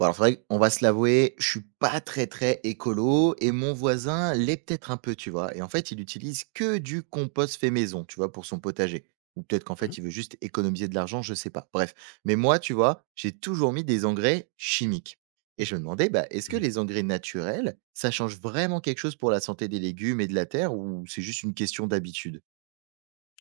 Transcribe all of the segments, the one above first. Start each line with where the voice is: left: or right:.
right: Bon, alors c'est vrai qu'on va se l'avouer, je suis pas très, très écolo et mon voisin l'est peut-être un peu, tu vois? Et en fait, il utilise que du compost fait maison, tu vois, pour son potager. Ou peut-être qu'en
left: Mhm,
right: fait, il veut juste économiser de l'argent, je sais pas. Bref. Mais moi, tu vois, j'ai toujours mis des engrais chimiques. Et je me demandais, bah, est-ce que
left: mhm.
right: les engrais naturels, ça change vraiment quelque chose pour la santé des légumes et de la terre ou c'est juste une question d'habitude?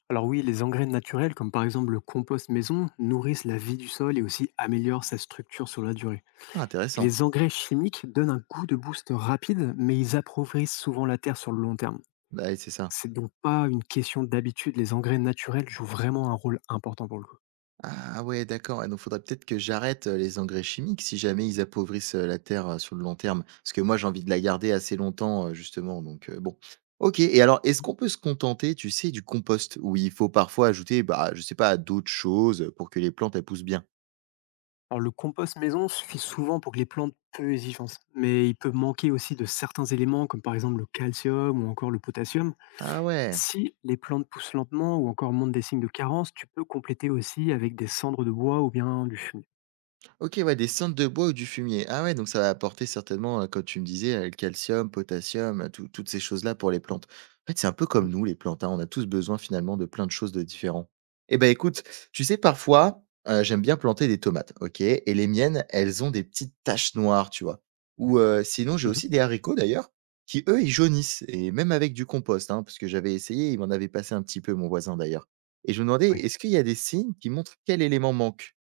left: Alors oui, les engrais naturels, comme par exemple le compost maison, nourrissent la vie du sol et aussi améliorent sa structure sur la durée.
right: Ah,
left: Et
right: intéressant.
left: les engrais chimiques donnent un goût de boost rapide, mais ils appauvrissent souvent la terre sur le long terme.
right: Bah, ouais, c'est ça.
left: C'est donc pas une question d'habitude, les engrais naturels jouent vraiment un rôle important pour le coup.
right: Ah ouais, d'accord, ouais, donc faudrait peut-être que j'arrête, les engrais chimiques si jamais ils appauvrissent, la terre, sur le long terme. Parce que moi, j'ai envie de la garder assez longtemps, justement, donc bon. OK et alors est-ce qu'on peut se contenter, tu sais, du compost? Où il faut parfois ajouter, bah, je sais pas, d'autres choses, pour que les plantes, elles poussent bien?
left: Alors le compost maison suffit souvent pour que les plantes peu exigeantes, mais il peut manquer aussi de certains éléments comme par exemple le calcium ou encore le potassium.
right: Ah ouais!
left: Si les plantes poussent lentement ou encore montrent des signes de carence, tu peux compléter aussi avec des cendres de bois ou bien du fumier.
right: OK, ouais, des cendres de bois ou du fumier. Ah ouais, donc ça va apporter certainement, comme tu me disais, le calcium, potassium, tout toutes ces choses-là pour les plantes. En fait, c'est un peu comme
left: Mhm,
right: nous les plantes, hein, on a tous besoin finalement de plein de choses de différents. Eh ben, écoute, tu sais parfois, j'aime bien planter des tomates, OK et les miennes, elles ont des petites taches noires, tu vois? Ou, sinon j'ai
left: mhm,
right: aussi des haricots d'ailleurs, qui eux, ils jaunissent et même avec du compost, hein, parce que j'avais essayé, il m'en avait passé un petit peu mon voisin d'ailleurs. Et je me demandais,
left: oui.
right: est-ce qu'il y a des signes qui montrent quel élément manque?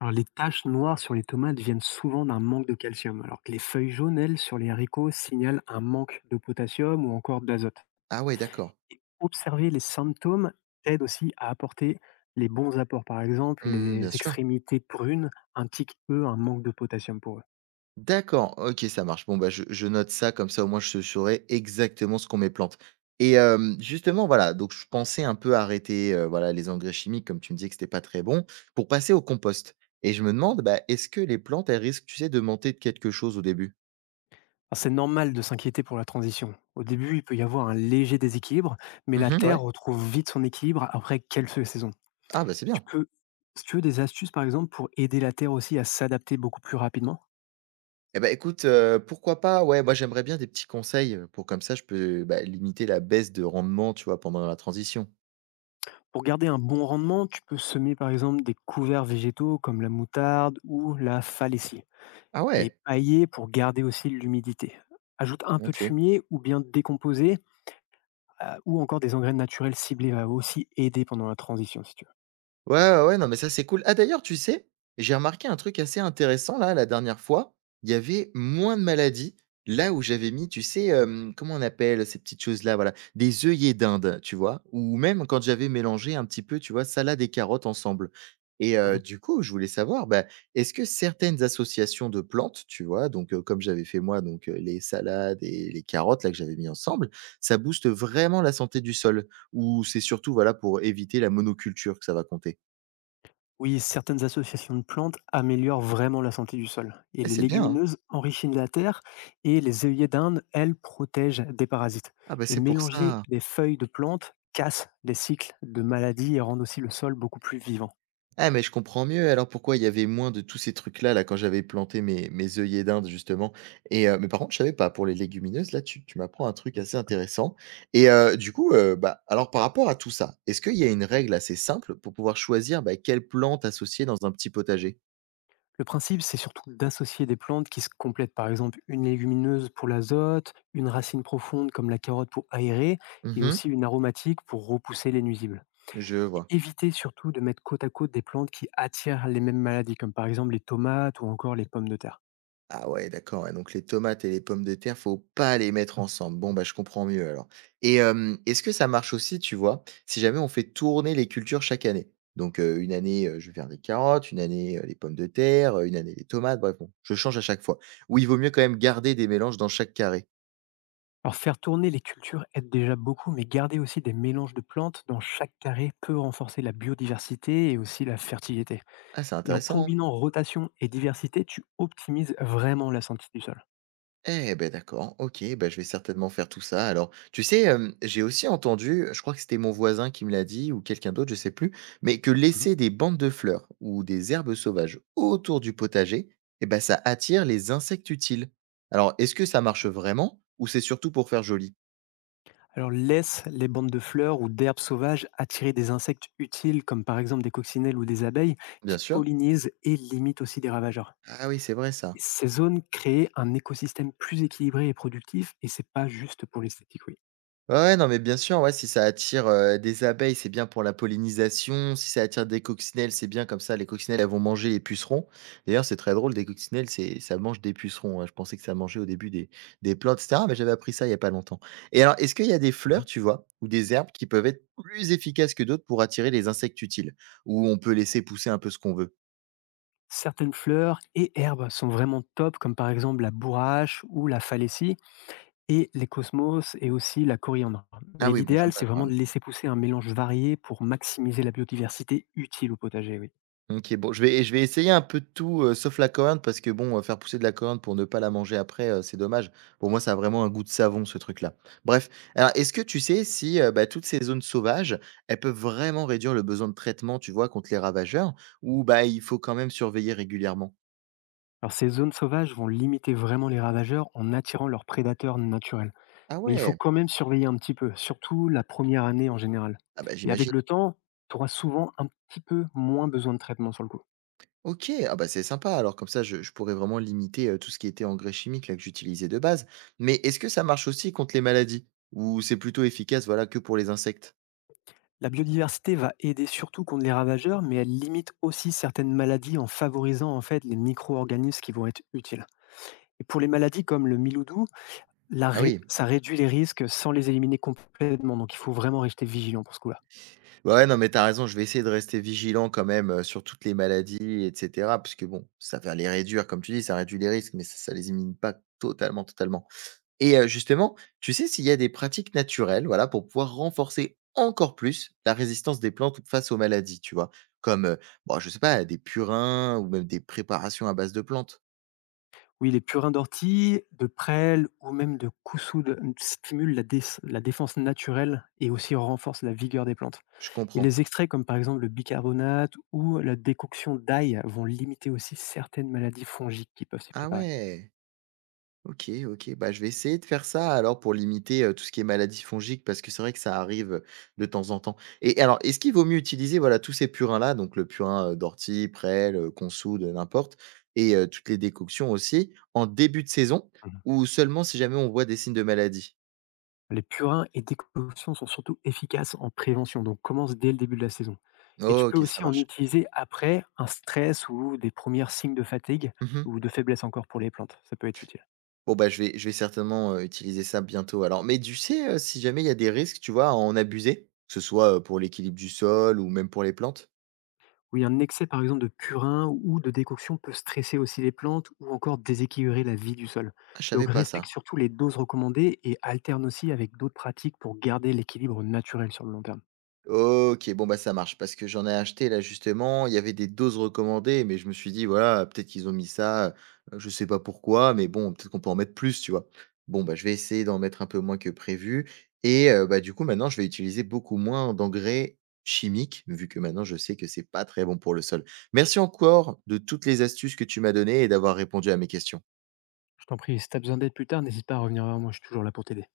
left: Alors les taches noires sur les tomates viennent souvent d'un manque de calcium, alors que les feuilles jaunes, elles, sur les haricots signalent un manque de potassium ou encore d'azote.
right: Ah ouais, d'accord.
left: Et observer les symptômes aide aussi à apporter les bons apports. Par exemple,
right: Mmh,
left: les
right: bien sûr.
left: extrémités prunes indiquent, eux, un manque de potassium pour eux.
right: D'accord, OK, ça marche. Bon, bah, je note ça, comme ça, au moins, je saurai exactement ce qu'on met plante et hem, justement, voilà, donc je pensais un peu arrêter, voilà, les engrais chimiques, comme tu me disais que c'était pas très bon, pour passer au compost et je me demande, bah, est-ce que les plantes, elles risquent, tu sais, de manquer de quelque chose au début?
left: Alors, c'est normal de s'inquiéter pour la transition. Au début, il peut y avoir un léger déséquilibre, mais la
right: Mmh
left: Terre
right: ouais.
left: retrouve vite son équilibre après quelques saisons.
right: Ah, bah, c'est
left: Tu
right: bien.
left: peux, si tu veux des astuces par exemple pour aider la Terre aussi à s'adapter beaucoup plus rapidement.
right: Eh ben écoute, pourquoi pas, ouais, moi, j'aimerais bien des petits conseils, pour comme ça, je peux, bah, limiter la baisse de rendement, tu vois, pendant la transition.
left: Pour garder un bon rendement, tu peux semer par exemple des couverts végétaux comme la moutarde ou la falacie,
right: Ah
left: et
right: ouais!
left: pailler pour garder aussi l'humidité. Ajoute un peu de
right: OK.
left: fumier ou bien décomposer. Ou encore des engrais naturels ciblés va aussi aider pendant la transition si tu veux.
right: Ouais, ouais, ouais, non, mais ça, c'est cool. Ah, d'ailleurs, tu sais, j'ai remarqué un truc assez intéressant là, la dernière fois. Il y avait moins de maladies là où j'avais mis, tu sais, comment on appelle ces petites choses-là, voilà, des œillets d'Inde, tu vois, ou même quand j'avais mélangé un petit peu, tu vois, salade et carottes ensemble. Et
left: Mmh.
right: du coup, je voulais savoir, bah, est-ce que certaines associations de plantes, tu vois, donc comme j'avais fait moi, donc les salades et les carottes là que j'avais mis ensemble, ça booste vraiment la santé du sol, ou c'est surtout voilà pour éviter la monoculture que ça va compter.
left: Oui, certaines associations de plantes améliorent vraiment la santé du sol. Et
right: Eh,
left: les
right: c'est bien, hein?
left: légumineuses enrichissent la terre et les œillets d'Inde, elles, protègent des parasites.
right: Ah, bah,
left: Et
right: c'est pour
left: mélanger
right: ça.
left: les feuilles de plantes casse les cycles de maladies et rend aussi le sol beaucoup plus vivant.
right: Ah, mais je comprends mieux alors pourquoi il y avait moins de tous ces trucs-là, là, quand j'avais planté mes œillets d'Inde justement et mais par contre je savais pas pour les légumineuses, là, tu m'apprends un truc assez intéressant et du coup, bah, alors par rapport à tout ça, est-ce qu'il y a une règle assez simple pour pouvoir choisir, bah, quelle plante associer dans un petit potager?
left: Le principe, c'est surtout d'associer des plantes qui se complètent, par exemple une légumineuse pour l'azote, une racine profonde comme la carotte pour aérer, et
right: Mhm.
left: aussi une aromatique pour repousser les nuisibles.
right: Je
left: É
right: vois.
left: Éviter surtout de mettre côte à côte des plantes qui attirent les mêmes maladies, comme par exemple les tomates ou encore les pommes de terre.
right: Ah ouais, d'accord, ouais, donc les tomates et les pommes de terre, faut pas les mettre ensemble. Bon, bah, je comprends mieux alors. Et hem, est-ce que ça marche aussi, tu vois, si jamais on fait tourner les cultures chaque année? Donc, une année, je vais faire des carottes, une année, les pommes de terre, une année les tomates, bref, bon, je change à chaque fois. Ou il vaut mieux quand même garder des mélanges dans chaque carré?
left: Alors faire tourner les cultures aide déjà beaucoup, mais garder aussi des mélanges de plantes dans chaque carré peut renforcer la biodiversité et aussi la fertilité.
right: Ah, c'est
left: Et en
right: intéressant, hein.
left: combinant rotation et diversité, tu optimises vraiment la santé du sol.
right: Eh ben d'accord, OK, ben je vais certainement faire tout ça. Alors, tu sais, hem, j'ai aussi entendu, je crois que c'était mon voisin qui me l'a dit ou quelqu'un d'autre, je sais plus, mais que
left: Mhm.
right: laisser des bandes de fleurs ou des herbes sauvages autour du potager, eh ben ça attire les insectes utiles. Alors, est-ce que ça marche vraiment ou c'est surtout pour faire joli?
left: Alors laisse les bandes de fleurs ou d'herbes sauvages attirer des insectes utiles comme par exemple des coccinelles ou des abeilles
right: Bien
left: qui
right: sûr.
left: pollinisent et limitent aussi des ravageurs.
right: Ah oui, c'est vrai
left: Et
right: ça.
left: ces zones créent un écosystème plus équilibré et productif et c'est pas juste pour l'esthétique, oui.
right: Ouais, ouais, non, mais bien sûr, ouais, si ça attire, des abeilles, c'est bien pour la pollinisation. Si ça attire des coccinelles, c'est bien comme ça les coccinelles, elles vont manger les pucerons. D'ailleurs, c'est très drôle, des coccinelles, c'est ça mange des pucerons, hein. Je pensais que ça mangeait au début des plantes et cetera, mais j'avais appris ça il y a pas longtemps et alors, est-ce qu'il y a des fleurs,
left: Mhm.
right: tu vois, ou des herbes qui peuvent être plus efficaces que d'autres pour attirer les insectes utiles? Ou on peut laisser pousser un peu ce qu'on veut?
left: Certaines fleurs et herbes sont vraiment top comme par exemple la bourrache ou la phallacie et les cosmos et aussi la coriandre.
right: Ah
left: Mais
right: oui, bon,
left: l'idéal
right: j'aime pas
left: c'est
right: quand
left: vraiment de
right: même.
left: laisser pousser un mélange varié pour maximiser la biodiversité utile au potager, oui.
right: OK, bon, je vais essayer un peu de tout, sauf la coriandre parce que bon, faire pousser de la coriandre pour ne pas la manger après, c'est dommage. Pour moi, ça a vraiment un goût de savon, ce truc-là. Bref, alors est-ce que tu sais si, bah, toutes ces zones sauvages, elles peuvent vraiment réduire le besoin de traitement, tu vois, contre les ravageurs ou bah, il faut quand même surveiller régulièrement?
left: Alors ces zones sauvages vont limiter vraiment les ravageurs en attirant leurs prédateurs naturels.
right: Ah
left: Mais il faut
right: ouais!
left: quand même surveiller un petit peu, surtout la première année en général.
right: Ah bah,
left: Et avec
right: j'imagine.
left: le temps, tu auras souvent un petit peu moins besoin de traitement sur le coup.
right: OK, ah bah, c'est sympa alors comme ça je pourrais vraiment limiter, tout ce qui était engrais chimique là que j'utilisais de base. Mais est-ce que ça marche aussi contre les maladies? Ou c'est plutôt efficace, voilà, que pour les insectes?
left: La biodiversité va aider surtout contre les ravageurs, mais elle limite aussi certaines maladies en favorisant en fait les micro-organismes qui vont être utiles. Et pour les maladies comme le milhoudou,
right: Ah oui.
left: ça réduit les risques sans les éliminer complètement. Donc il faut vraiment rester vigilant pour ce coup-là.
right: Bah ouais, non, mais t'as raison, je vais essayer de rester vigilant quand même, sur toutes les maladies et cetera, parce que bon, ça va les réduire, comme tu dis, ça réduit les risques, mais ça les élimine pas totalement, totalement et justement, tu sais s'il y a des pratiques naturelles, voilà, pour pouvoir renforcer encore plus la résistance des plantes face aux maladies, tu vois? Comme, bon, je sais pas, des purins ou même des préparations à base de plantes?
left: Oui, les purins d'ortie, de prêle ou même de coussoude stimulent la défense naturelle et aussi renforcent la vigueur des plantes.
right: Je
left: Et
right: comprends.
left: les extraits comme par exemple le bicarbonate ou la décoction d'ail vont limiter aussi certaines maladies fongiques qui peuvent s'y
right: Ah
left: préparer.
right: ouais! OK, OK. Bah, je vais essayer de faire ça alors pour limiter, tout ce qui est maladies fongiques parce que c'est vrai que ça arrive, de temps en temps et alors est-ce qu'il vaut mieux utiliser, voilà, tous ces purins-là, donc le purin, d'ortie, prêle, qu'on soude, n'importe et toutes les décoctions aussi en début de saison
left: Mhm.
right: ou seulement si jamais on voit des signes de maladie?
left: Les purins et décoctions sont surtout efficaces en prévention, donc commence dès le début de la saison. Et tu peux
right: OK, ça
left: aussi en
right: marche.
left: utiliser après un stress ou des premiers signes de fatigue
right: Mmh.
left: ou de faiblesse encore pour les plantes. Ça peut être utile.
right: Bon, bah, je vais certainement, utiliser ça bientôt alors mais tu sais, si jamais il y a des risques, tu vois, à en abuser? Que ce soit, pour l'équilibre du sol ou même pour les plantes?
left: Oui, un excès par exemple de purin ou de décoction peut stresser aussi les plantes ou encore déséquilibrer la vie du sol.
right: Ah, je savais
left: Donc
right: pas
left: respecte
right: ça.
left: surtout les doses recommandées et alterne aussi avec d'autres pratiques pour garder l'équilibre naturel sur le long terme.
right: OK, bon, bah, ça marche parce que j'en ai acheté là justement, il y avait des doses recommandées, mais je me suis dit: «Voilà, peut-être qu'ils ont mis ça, je sais pas pourquoi, mais bon, peut-être qu'on peut en mettre plus», tu vois? Bon, bah, je vais essayer d'en mettre un peu moins que prévu et bah, du coup, maintenant, je vais utiliser beaucoup moins d'engrais chimiques, vu que maintenant je sais que c'est pas très bon pour le sol. Merci encore de toutes les astuces que tu m'as données et d'avoir répondu à mes questions.
left: Je t'en prie, si tu as besoin d'aide plus tard, n'hésite pas à revenir vers moi, je suis toujours là pour t'aider.